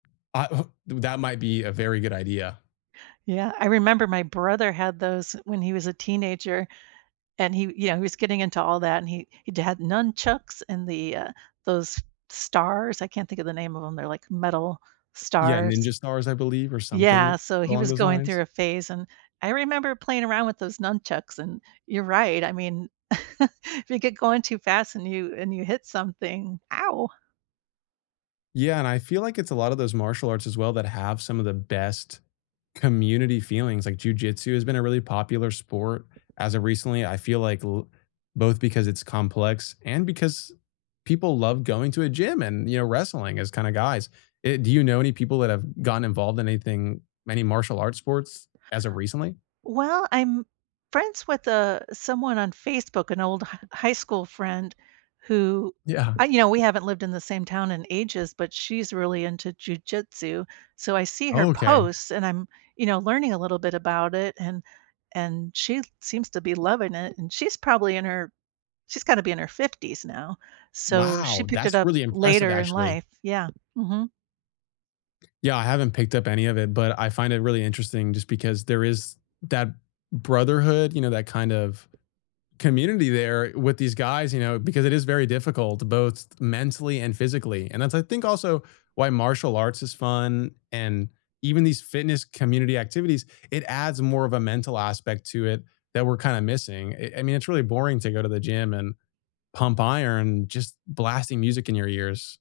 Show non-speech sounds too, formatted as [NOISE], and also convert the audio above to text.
I, uh The that might be a very good idea. Yeah, I remember my brother had those when he was a teenager, and he yeah, he was getting into all that, and he he'd had nunchucks and the, uh, those stars, I can't think of the name of 'em, they're like metal Yeah, stars. ninja stars, I believe, or something Yeah, so he along was those going lines. through a phase, and I remember playing around with those nunchucks, and you're right, I mean [CHUCKLES] if you get going too fast and you and you hit something, ow. Yeah, and I feel like it's a lot of those martial arts as well that have some of the best community feelings, like, Jiu Jitsu has been a really popular sport as of recently, I feel like l both because it's complex and because people love going to a gym and, you know, wrestling as kinda guys. Eh, do you know any people that have gotten involved in anything many martial arts sports as of recently? Well, I'm friends with, uh, someone on Facebook, an old h high school friend who Yeah. I you know, we haven't lived in the same town in ages, but she's really into Jiu Jitsu, so I see her Oh, okay. posts, and I'm, you know, learning a little bit about it, and and she seems to be loving it, and she's probably in her she's gotta be in her 50s now, so she Wow, picked it that's up really impressive, later in actually. life. Yeah, mhm. Yeah, I haven't picked up any of it, but I find it really interesting just because there is that brotherhood, you know, that kind of community there with these guys, you know, because it is very difficult both mentally and physically, and that's, I think, also why martial arts is fun, and even these fitness community activities, it adds more of a mental aspect to it that we're kinda missing. It I mean, it's really boring to go to the gym and pump iron just blasting music in your ears.